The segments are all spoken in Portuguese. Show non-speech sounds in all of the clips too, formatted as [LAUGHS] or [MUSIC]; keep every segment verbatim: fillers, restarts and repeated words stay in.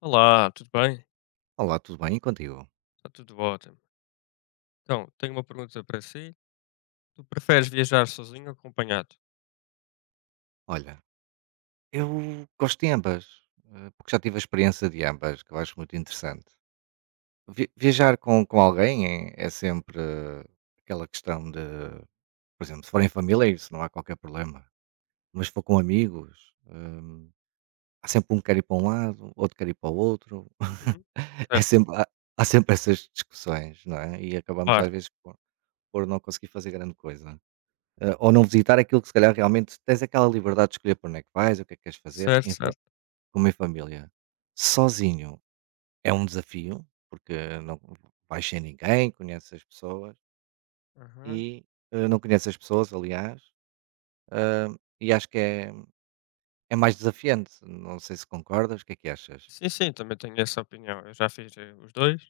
Olá, tudo bem? Olá, tudo bem? E contigo? Está tudo ótimo. Então, tenho uma pergunta para si. Tu preferes viajar sozinho ou acompanhado? Olha, eu gosto de ambas, eh, porque já tive a experiência de ambas, que eu acho muito interessante. Vi- viajar com, com alguém é, é sempre, eh, aquela questão de, por exemplo, se for em família, isso não há qualquer problema. Mas se for com amigos, há sempre um que quer ir para um lado, outro quer ir para o outro. Uhum. [LAUGHS] É Certo, sempre, há, Há sempre essas discussões, não é? E acabamos claro. às vezes por, por não conseguir fazer grande coisa. Eh, ou não visitar aquilo que, se calhar, realmente tens aquela liberdade de escolher para onde é que vais, o que é que queres fazer, Certo, certo. com a minha família. Sozinho é um desafio, porque não vais sem ninguém, conheces as pessoas Aham. e eh, não conheces as pessoas, aliás, e acho que é, é mais desafiante. Não sei se concordas, o que é que achas? Sim, sim, também tenho essa opinião. Eu já fiz eh, os dois.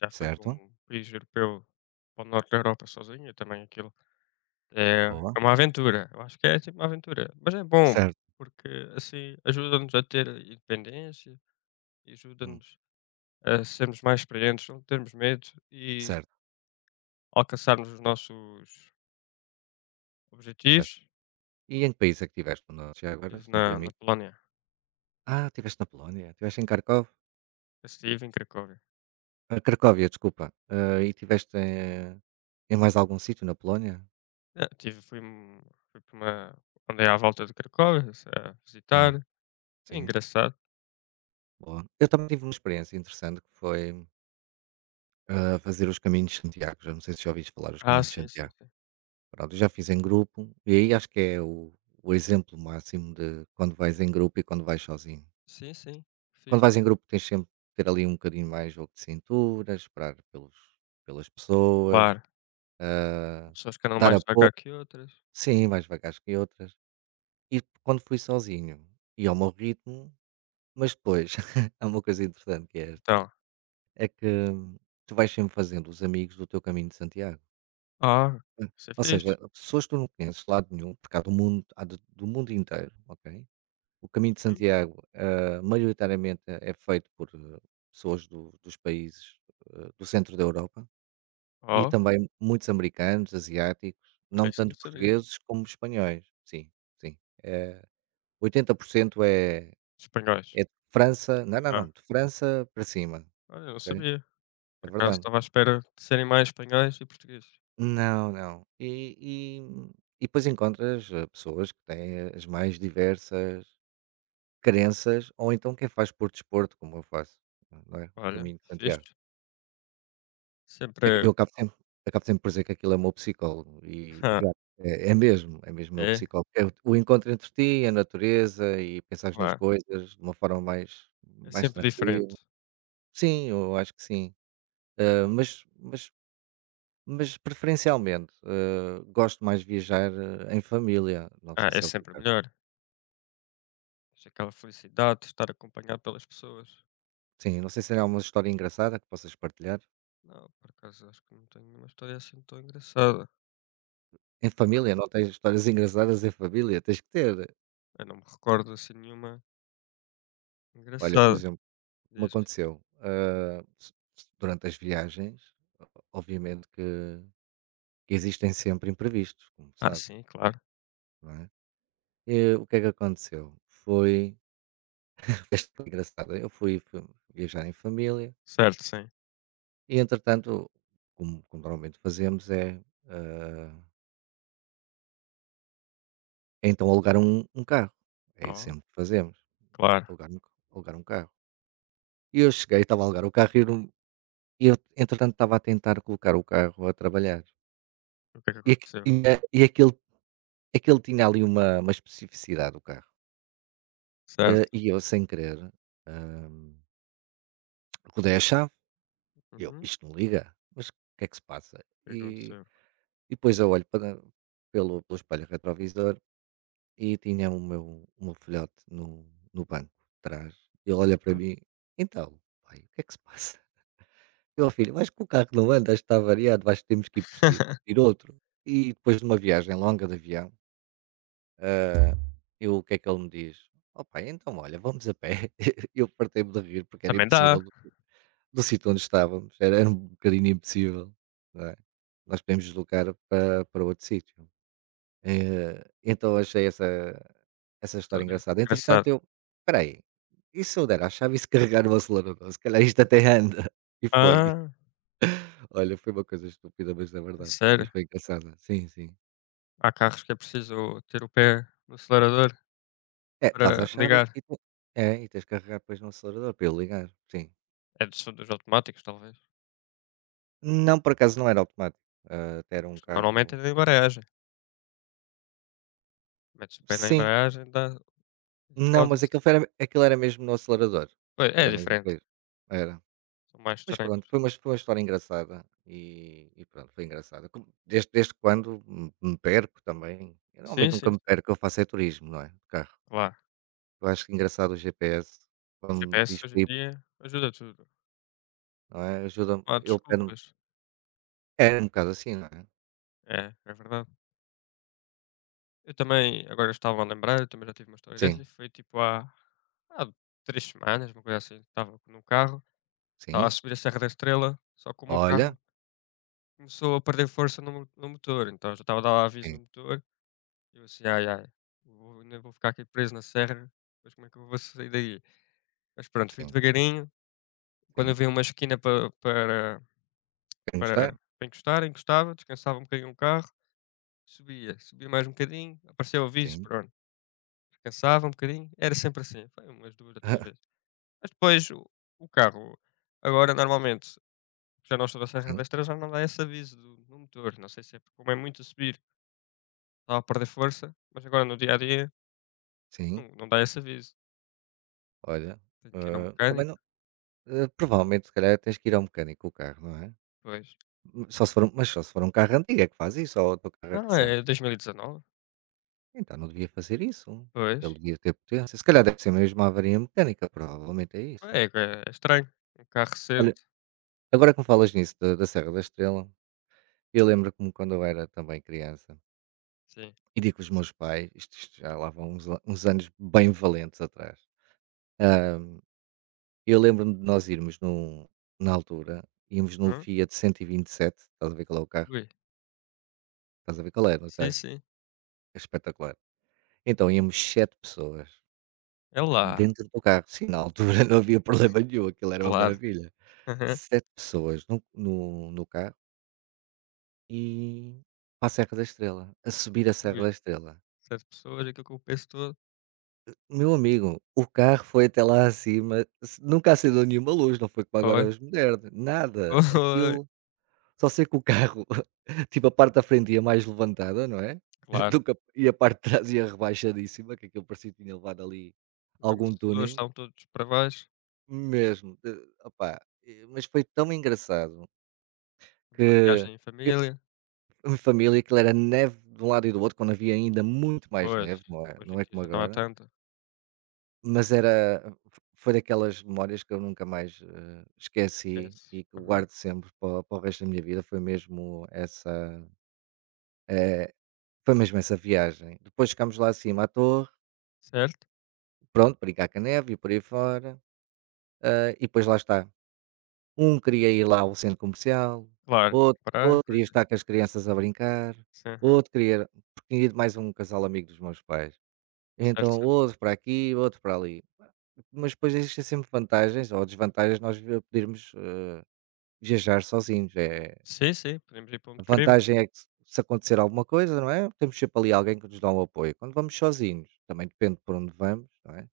Já fui para Certo? um país europeu, para o norte da Europa sozinho. E também aquilo é Boa. é uma aventura. Eu acho que é tipo uma aventura. Mas é bom, Certo. porque assim ajuda-nos a ter independência e Hum, ajuda-nos a sermos mais experientes, não termos medo e Certo, alcançarmos os nossos certo. objetivos. E em que país é que estiveste? Não. Já agora, Estive se na me na permite. Polónia, Ah, estiveste na Polónia, estiveste em Kharkov? estive em Cracóvia. Ah, Cracóvia, desculpa. Ah, e estiveste, eh, em mais algum sítio na Polónia? Eh, tive fui hum, fui para uma andei à volta de Cracóvia, a Hum, visitar. É sim, engraçado. boa. Eu também tive uma experiência interessante que foi a fazer os caminhos de Santiago, já não sei se já ouviste falar dos Ah, caminhos de sim, sim, Santiago. sim. Pronto, eu já fiz em grupo e aí acho que é o, o exemplo máximo de quando vais em grupo e quando vais sozinho. Sim, sim, Quando fixe. vais em grupo tens sempre que ter ali um bocadinho mais jogo de cintura, esperar pelos, pelas pessoas, Claro, ah, há pessoas que andam dar mais apoio, devagar que outras, sim, mais devagar que outras. E quando fui sozinho, ia ao meu ritmo, mas depois [LAUGHS] há uma coisa interessante que é esta, então. é que tu vais sempre fazendo os amigos do teu caminho de Santiago. Ah, você Ou fez seja, pessoas que tu não conheces de lado nenhum, porque há do mundo há do do mundo inteiro, ok. O Caminho de Hum, Santiago, ah, maioritariamente é é feito por, eh, pessoas do dos países, ah, do centro da Europa, e oh, também muitos americanos, asiáticos, olha, não isso não tanto sabia. portugueses como espanhóis. Sim, sim. Eh, oitenta por cento é Espanhóis. é de França, não, não, não, Ah, de França para cima, olha, eu não ok. sabia, É por acaso verdade. estava à espera de serem mais espanhóis e portugueses. Não, não. E e e depois encontras, eh, pessoas que têm as mais diversas crenças, ou então quem faz por desporto, como eu faço, não é, o Olha, Caminho de Santiago. fixe. Sempre Eu acabo sempre Acabo sempre por dizer que aquilo é o meu psicólogo e real, [LAUGHS] é é mesmo, é mesmo o meu é, é, psicólogo. É o o encontro entre ti, a natureza e pensares nas claro, coisas de uma forma mais é mais sempre tranquila. diferente. Sim, eu acho que sim, hã, mas mas mas preferencialmente, hã, gosto mais de viajar, ah, em família, não Ah, sei é se é o teu sempre caso. melhor. Tens aquela felicidade de estar acompanhado pelas pessoas. Sim, não sei se é uma história engraçada que possas partilhar. Não, por acaso acho que não tenho nenhuma história assim tão engraçada. Em Não me família, não tens histórias engraçadas em família? Tens que ter. Eu não me recordo assim nenhuma Olha, por engraçada. exemplo, o que me Diz. aconteceu, ah, s- s- durante as viagens, obviamente que, que existem sempre imprevistos, como Ah, sabes, sim, claro. não é? E o que é que aconteceu? Foi, [LAUGHS] esta foi engraçada, eu fui, fui viajar em família Certo, sim. e, entretanto, como, como normalmente fazemos, é, ah, é então alugar um, um carro. É isso Oh, sempre que fazemos, claro. alugar um, alugar um carro. E eu cheguei, estava a alugar o carro e eu não- e eu, entretanto, estava a tentar colocar o carro a trabalhar. O que é que E aqui aconteceu? tinha, e aquilo aquilo tinha ali uma uma especificidade, o carro. Eh, Certo. E eu, sem querer, hã, rodei a chave. Eu: Uhum. "Isto não liga, mas o que é que se passa?" O que é E que aconteceu? e depois eu olho para pelo pelo espelho retrovisor e tinha o meu o meu filhote no no banco de trás. Ele olha para Hã? mim: "Então, pai, o que é que se passa?" Meu filho, mas acho que o carro não anda, está variado, acho que temos que ir perseguir, [LAUGHS] ir outro. E depois de uma viagem longa de avião, eu, o que é que ele me diz? "Ó pai, então olha, vamos a pé". [LAUGHS] Eu partei-me de rir, porque era Também impossível, dá. do do sítio onde estávamos, era era um bocadinho impossível, não é. Nós podíamos deslocar para para outro sítio. Eh, então achei essa essa história História engraçada. Entretanto engraçada. eu: "Espera aí, e se eu der à chave e se carregar no acelerador? Se calhar isto até anda". [LAUGHS] E foi. Ah, Olha, foi uma coisa estúpida, mas é é verdade, mas sério. foi engraçada. Sim, sim. Há carros que é preciso ter o pé no acelerador É, dás a para chave ligar. e tu, é, e tens que carregar depois no acelerador para ele ligar, sim. É dos, dos automáticos, talvez. Não, por acaso não era automático, hã, até era um Normalmente carro, é em embreagem. Metes o pé na sim. embreagem, dá, Não, mas roda-se. aquilo foi era aquilo era mesmo no acelerador, Pois, é era mesmo para diferente, isso. Era. são mais Mas estranhos. pronto, foi uma, foi uma história engraçada, e e pronto, foi engraçada. Como desde desde quando me me perco também, eu Sim, normalmente nunca sim, me sim, perco, eu faço é turismo, não é, de carro. claro. Eu acho engraçado o G P S, O quando me G P S diz: hoje em dia ajuda tudo. "Não é", ajuda-me, Não há ele pede-me, desculpas. é um bocado assim, não é? É, é verdade. Eu também, agora estava a lembrar, eu também já tive uma história dessa Sim, e foi tipo há, há três semanas, uma coisa assim. Estava num carro, estava a sim, subir a Serra da Estrela, só que o meu olha, carro começou a perder força no, mo- no motor. Então já estava a dar aviso sim, no motor. E eu assim, ai ai, vou, ainda vou ficar aqui preso na serra, depois como é que eu vou sair daí? Mas pronto, fui sim, devagarinho. Quando sim, havia uma esquina para para quer encostar? para para encostar, encostava, descansava um bocadinho o carro, subia, subia mais um bocadinho, apareceu o aviso, Sim, pronto, descansava um bocadinho, era sempre assim, foi umas duas ou três vezes. [LAUGHS] Mas depois o o carro agora normalmente, já não estou na Serra da sim, Estrela, já não dá esse aviso do no motor, não sei se é porque como é muito a subir, estava a perder força, mas agora no dia a dia sim, não não dá esse aviso, olha, tenho que ir ao hã, também mecânico, não hã, provavelmente, se calhar, tens que ir ao mecânico com o carro, não é? pois. Hum, Só se for um mas só se for um carro antigo é que faz isso, ou o teu carro é Não, recente. é dois mil e dezanove, Então não devia fazer isso, ele pois. devia ter potência, se calhar deve ser mesmo uma avaria mecânica, provavelmente é isso. É é é estranho, um carro Olha, recente, agora que me falas nisso da da Serra da Estrela, eu lembro-me quando eu era também criança sim. e digo com os meus pais, isto isto já lá vão uns uns anos bem valentes atrás. Ah, eu lembro-me de nós irmos num na altura, íamos num Hum? Fiat cento e vinte e sete, estás a ver qual é o carro? Ui. Estás a ver qual é, não Sim, estás? sim. É espetacular. Então íamos sete pessoas É lá, dentro do carro. Sim, na altura [LAUGHS] não havia problema nenhum, aquilo era uma claro. maravilha. Aham. Sete pessoas no no no carro, e para a Serra da Estrela, a subir a Serra da Ui, Estrela. essas pessoas, aquilo que eu penso todo. Meu amigo, o carro foi até lá acima, s- nunca acendeu nenhuma luz, não foi como agora Olha, os modernos, [LAUGHS] nada. pois, Aquilo, só sei que o carro, [LAUGHS] tipo, a parte da frente ia mais levantada, não é? [LAUGHS] claro. Do que a- e a parte de trás ia rebaixadíssima, que aquilo parecia que tinha levado ali Os algum amortecedores tuning, estão todos para baixo, mesmo. De- opá, eh, mas foi tão engraçado uma que viagem em eu- família. a minha família, aquilo era neve de um lado e do outro, quando havia ainda muito mais Pois, neve, não é? hoje Não em é dia como já não há agora. tanta. Mas era foi daquelas memórias que eu nunca mais, eh, esqueci, e Esquece. que Aham. guardo sempre para para o resto da minha vida, foi mesmo essa, eh, foi mesmo essa viagem. Depois chegámos lá acima à torre, Certo, pronto, brincar com a neve e por aí fora, ah, e depois lá está, um queria ir lá ao centro comercial, claro. outro Comprar outro queria coisas. estar com as crianças a brincar, Aham. outro queria, porque tinha ido mais um casal amigo dos meus pais. Certo, Então, certo. outro para aqui, outro para ali. Mas depois existem sempre vantagens ou desvantagens nós vi podermos, eh, viajar sozinhos. É, Sim, sim, podemos ir para a onde queremos, vantagem é que, se se acontecer alguma coisa, não é, temos sempre ali alguém que nos dá um apoio. Quando vamos sozinhos, também depende por onde vamos, não é,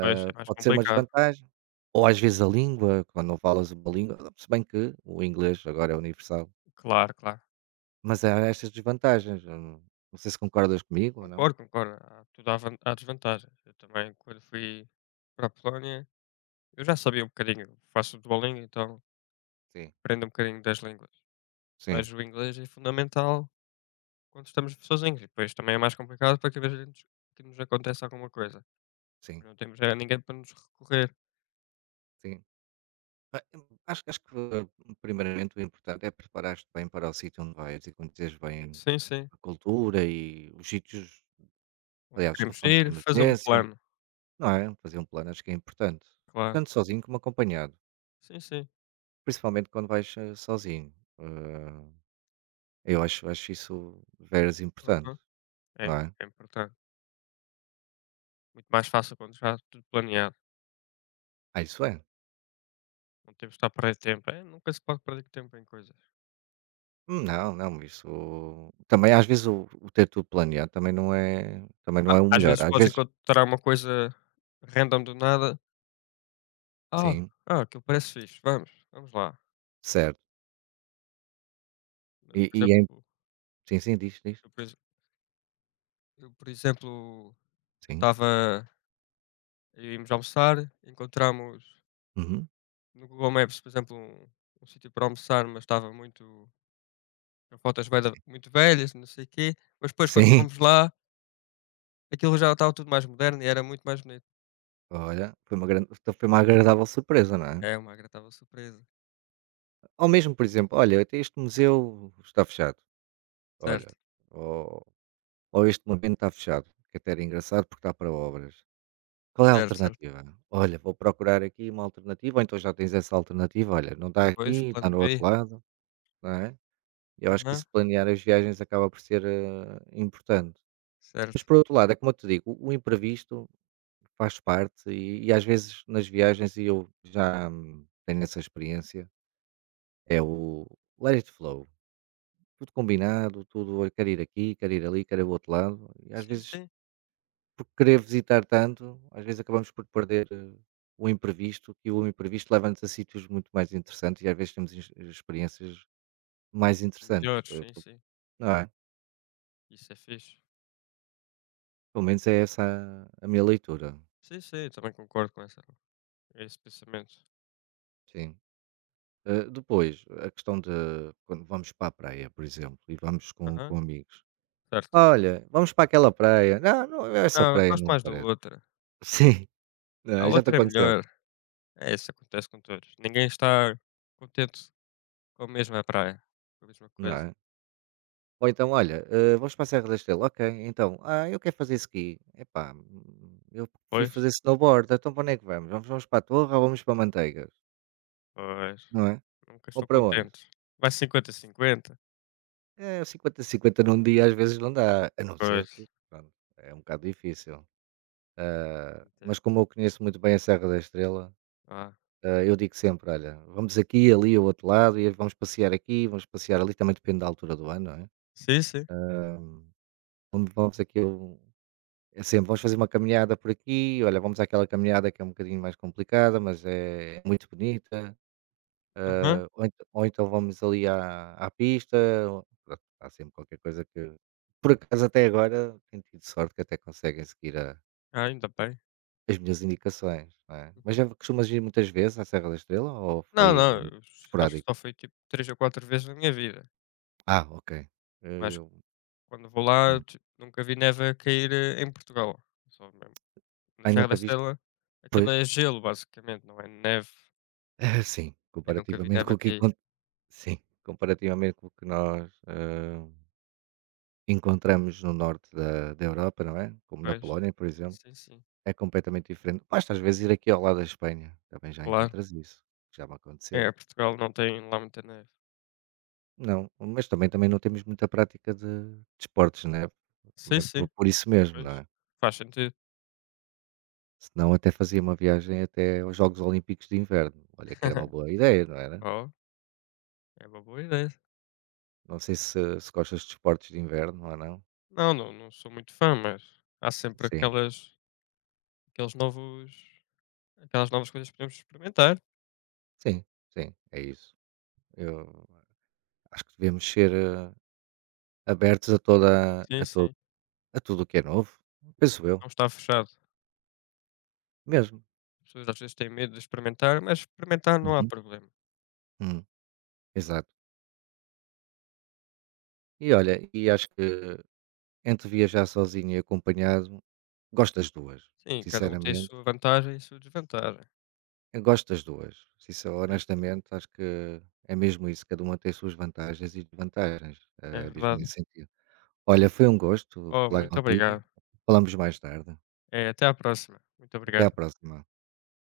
pois é mais pode ser uma complicado. desvantagem, ou às vezes a língua, quando não falas uma língua, se bem que o inglês agora é universal, Claro, claro. mas há estas desvantagens, hum, não não sei se concordas comigo ou não? Concordo, concordo. Há tudo há van há desvantagens. Eu também, quando fui para a Polónia, eu já sabia um bocadinho, faço Duolingo, então Sim, aprendo um bocadinho das línguas, sim, mas o inglês é fundamental quando estamos sozinhos e depois também é mais complicado para cada vez que nos acontece alguma coisa. sim, Não temos a ninguém para nos recorrer. sim. Ah, eu acho, acho que, eh, primeiramente, o importante é preparar te bem para o sítio onde vais e conheceres bem Sim, sim. a cultura e os sítios, Onde aliás, os queremos telefones de ir, fazer um emergência, plano, não é? Fazer um plano acho que é importante, claro. tanto sozinho como acompanhado, Sim, sim. principalmente quando vais, eh, sozinho. Ah, eu acho, acho isso veras importante, Aham. não É, é? é importante. Muito mais fácil quando já tudo planeado. "Ah, isso é? Não temos de estar a perder tempo. É, nunca se pode perder tempo em coisas. Hum, não, não, isso" também às vezes o o ter tudo planeado também não é, também não Ah, é o às melhor. vezes Às podes vezes, encontrar uma coisa random do nada. Ah, sim, ah, aquilo parece fixe. Vamos, vamos lá. certo. Por E e é, exemplo, sim, sim, diz, diz. eu, por eu, por exemplo, Sim. estava íamos almoçar, encontramos Uhum. no Google Maps, por exemplo, um um sítio para almoçar, mas estava muito com fotos bué da muito velhas, não sei o quê, mas depois quando Sim, fomos lá, aquilo já estava tudo mais moderno e era muito mais bonito. olha, foi uma grande, então, foi uma agradável surpresa, não é? É uma agradável surpresa. Ou mesmo, por exemplo, olha, até este museu está fechado, olha, Certo, ou ou este monumento está fechado, que até era engraçado, porque está para obras. Qual é a certo, certo. alternativa? Olha, vou procurar aqui uma alternativa, ou então já tens essa alternativa, olha, não está Pois, aqui, está plano no outro B. lado, não é? Eu acho que isso Aham, de planear as viagens acaba por ser, eh, importante. Mas certo. por outro lado, é como eu te digo, o o imprevisto faz parte, e e às vezes, nas viagens, e eu já, hum, tenho essa experiência, é o let it flow, tudo combinado, tudo, olha, quero ir aqui, quero ir ali, quero ir ao outro lado, e às Sim, vezes, sim. por querer visitar tanto, às vezes acabamos por perder, eh, o imprevisto, que o imprevisto leva-nos a sítios muito mais interessantes, e às vezes temos ex experiências mais interessantes, Melhores, eh, sim, po sim. não é? Isso é fixe. Pelo menos é essa a a minha leitura, Sim, sim, eu também concordo com essa esse pensamento. sim. Eh, depois, a questão de quando vamos para a praia, por exemplo, e vamos com Aham, com amigos. certo. Olha, vamos para aquela praia. Não, não, essa Não, eu praia gosto não me mais da parece. outra. [LAUGHS] Sim, não A é, já te outra é aconteceu, melhor. É, isso acontece com todos. Ninguém está contente com a mesma praia, com a mesma não coisa. é? Ou então, olha, eh, vamos para a Serra da Estrela, ok, então, ah, eu quero fazer ski. Epá, hum, eu prefiro Pois, fazer snowboard, então, para onde é que vamos? Vamos, vamos para a Torre, ou vamos para Manteigas, pois, não é? nunca Ou estou para onde? contente. Vai 50 cinquenta. É, cinquenta a cinquenta num dia às vezes não dá, a não ser Pois, que, pronto, é um bocado difícil. Mas entendo. como eu conheço muito bem a Serra da Estrela, Ah, Ah, eu digo sempre: "Olha, vamos aqui, ali, ao outro lado, e vamos passear aqui, vamos passear ali", também depende da altura do ano, não é? sim, sim. Uhum. Ah, vamos vamos aqui ao É sempre: "Vamos fazer uma caminhada por aqui, olha, vamos àquela caminhada que é um bocadinho mais complicada, mas é muito bonita, Aham. ah, ou ent ou então vamos ali à à pista", ou pronto, há sempre qualquer coisa que, por acaso, até agora tenho tido sorte que até conseguem seguir a Ah, ainda bem. as minhas indicações, não é? Mas Uhum. já costumas ir muitas vezes à Serra da Estrela ou Não, foi não, eu s- acho que esporádico? só foi tipo três ou quatro vezes na minha vida. Ah, ok. Eh, Mas quando vou lá, hum. tipo, nunca vi neve a cair eh, em Portugal. Só mesmo. Na Ai, Serra da nunca viste? Estrela, aquilo Pois, é gelo, basicamente, não é neve. [LAUGHS] sim, Eu nunca vi comparativamente neve com a o que cair. encon sim, comparativamente com o que nós, hã, encontramos no norte da da Europa, não é? Como na Pois, Polónia, por exemplo, sim, sim. é completamente diferente. Basta às vezes ir aqui ao lado da Espanha, também já Claro. encontras isso, já me aconteceu. É, Portugal não tem lá muita neve. Não, mas também também não temos muita prática de de esportes, né, Sim, também por sim, por isso mesmo, não pois, é? faz sentido. Senão até fazia uma viagem até aos Jogos Olímpicos de Inverno, olha que era uma [LAUGHS] boa ideia, não era? Oh, é uma boa ideia. Não sei se se gostas de esportes de inverno ou não. Não, não, não sou muito fã, mas há sempre Sim, aquelas aqueles novos aquelas novas coisas que podemos experimentar. sim, sim, é isso. Eu acho que devemos ser, eh, abertos a toda Sim, a todo sim, a tudo o que é novo, penso eu, não está fechado. mesmo. As pessoas às vezes têm medo de experimentar, mas experimentar não há Uhum. problema. Hum, Exato. E olha, e acho que, entre viajar sozinho e acompanhado, gosto das duas, Sim, cada um tem a sinceramente. sua vantagem e a sua desvantagem. Eu gosto das duas, sincer Sim, sim, honestamente, acho que é mesmo isso, cada uma tem as suas vantagens e desvantagens, é eh, é mesmo verdade. nesse sentido. Olha, foi um gosto Oh, falar muito contigo. obrigado. Falamos mais tarde. É até à próxima. Muito Até à obrigado. próxima.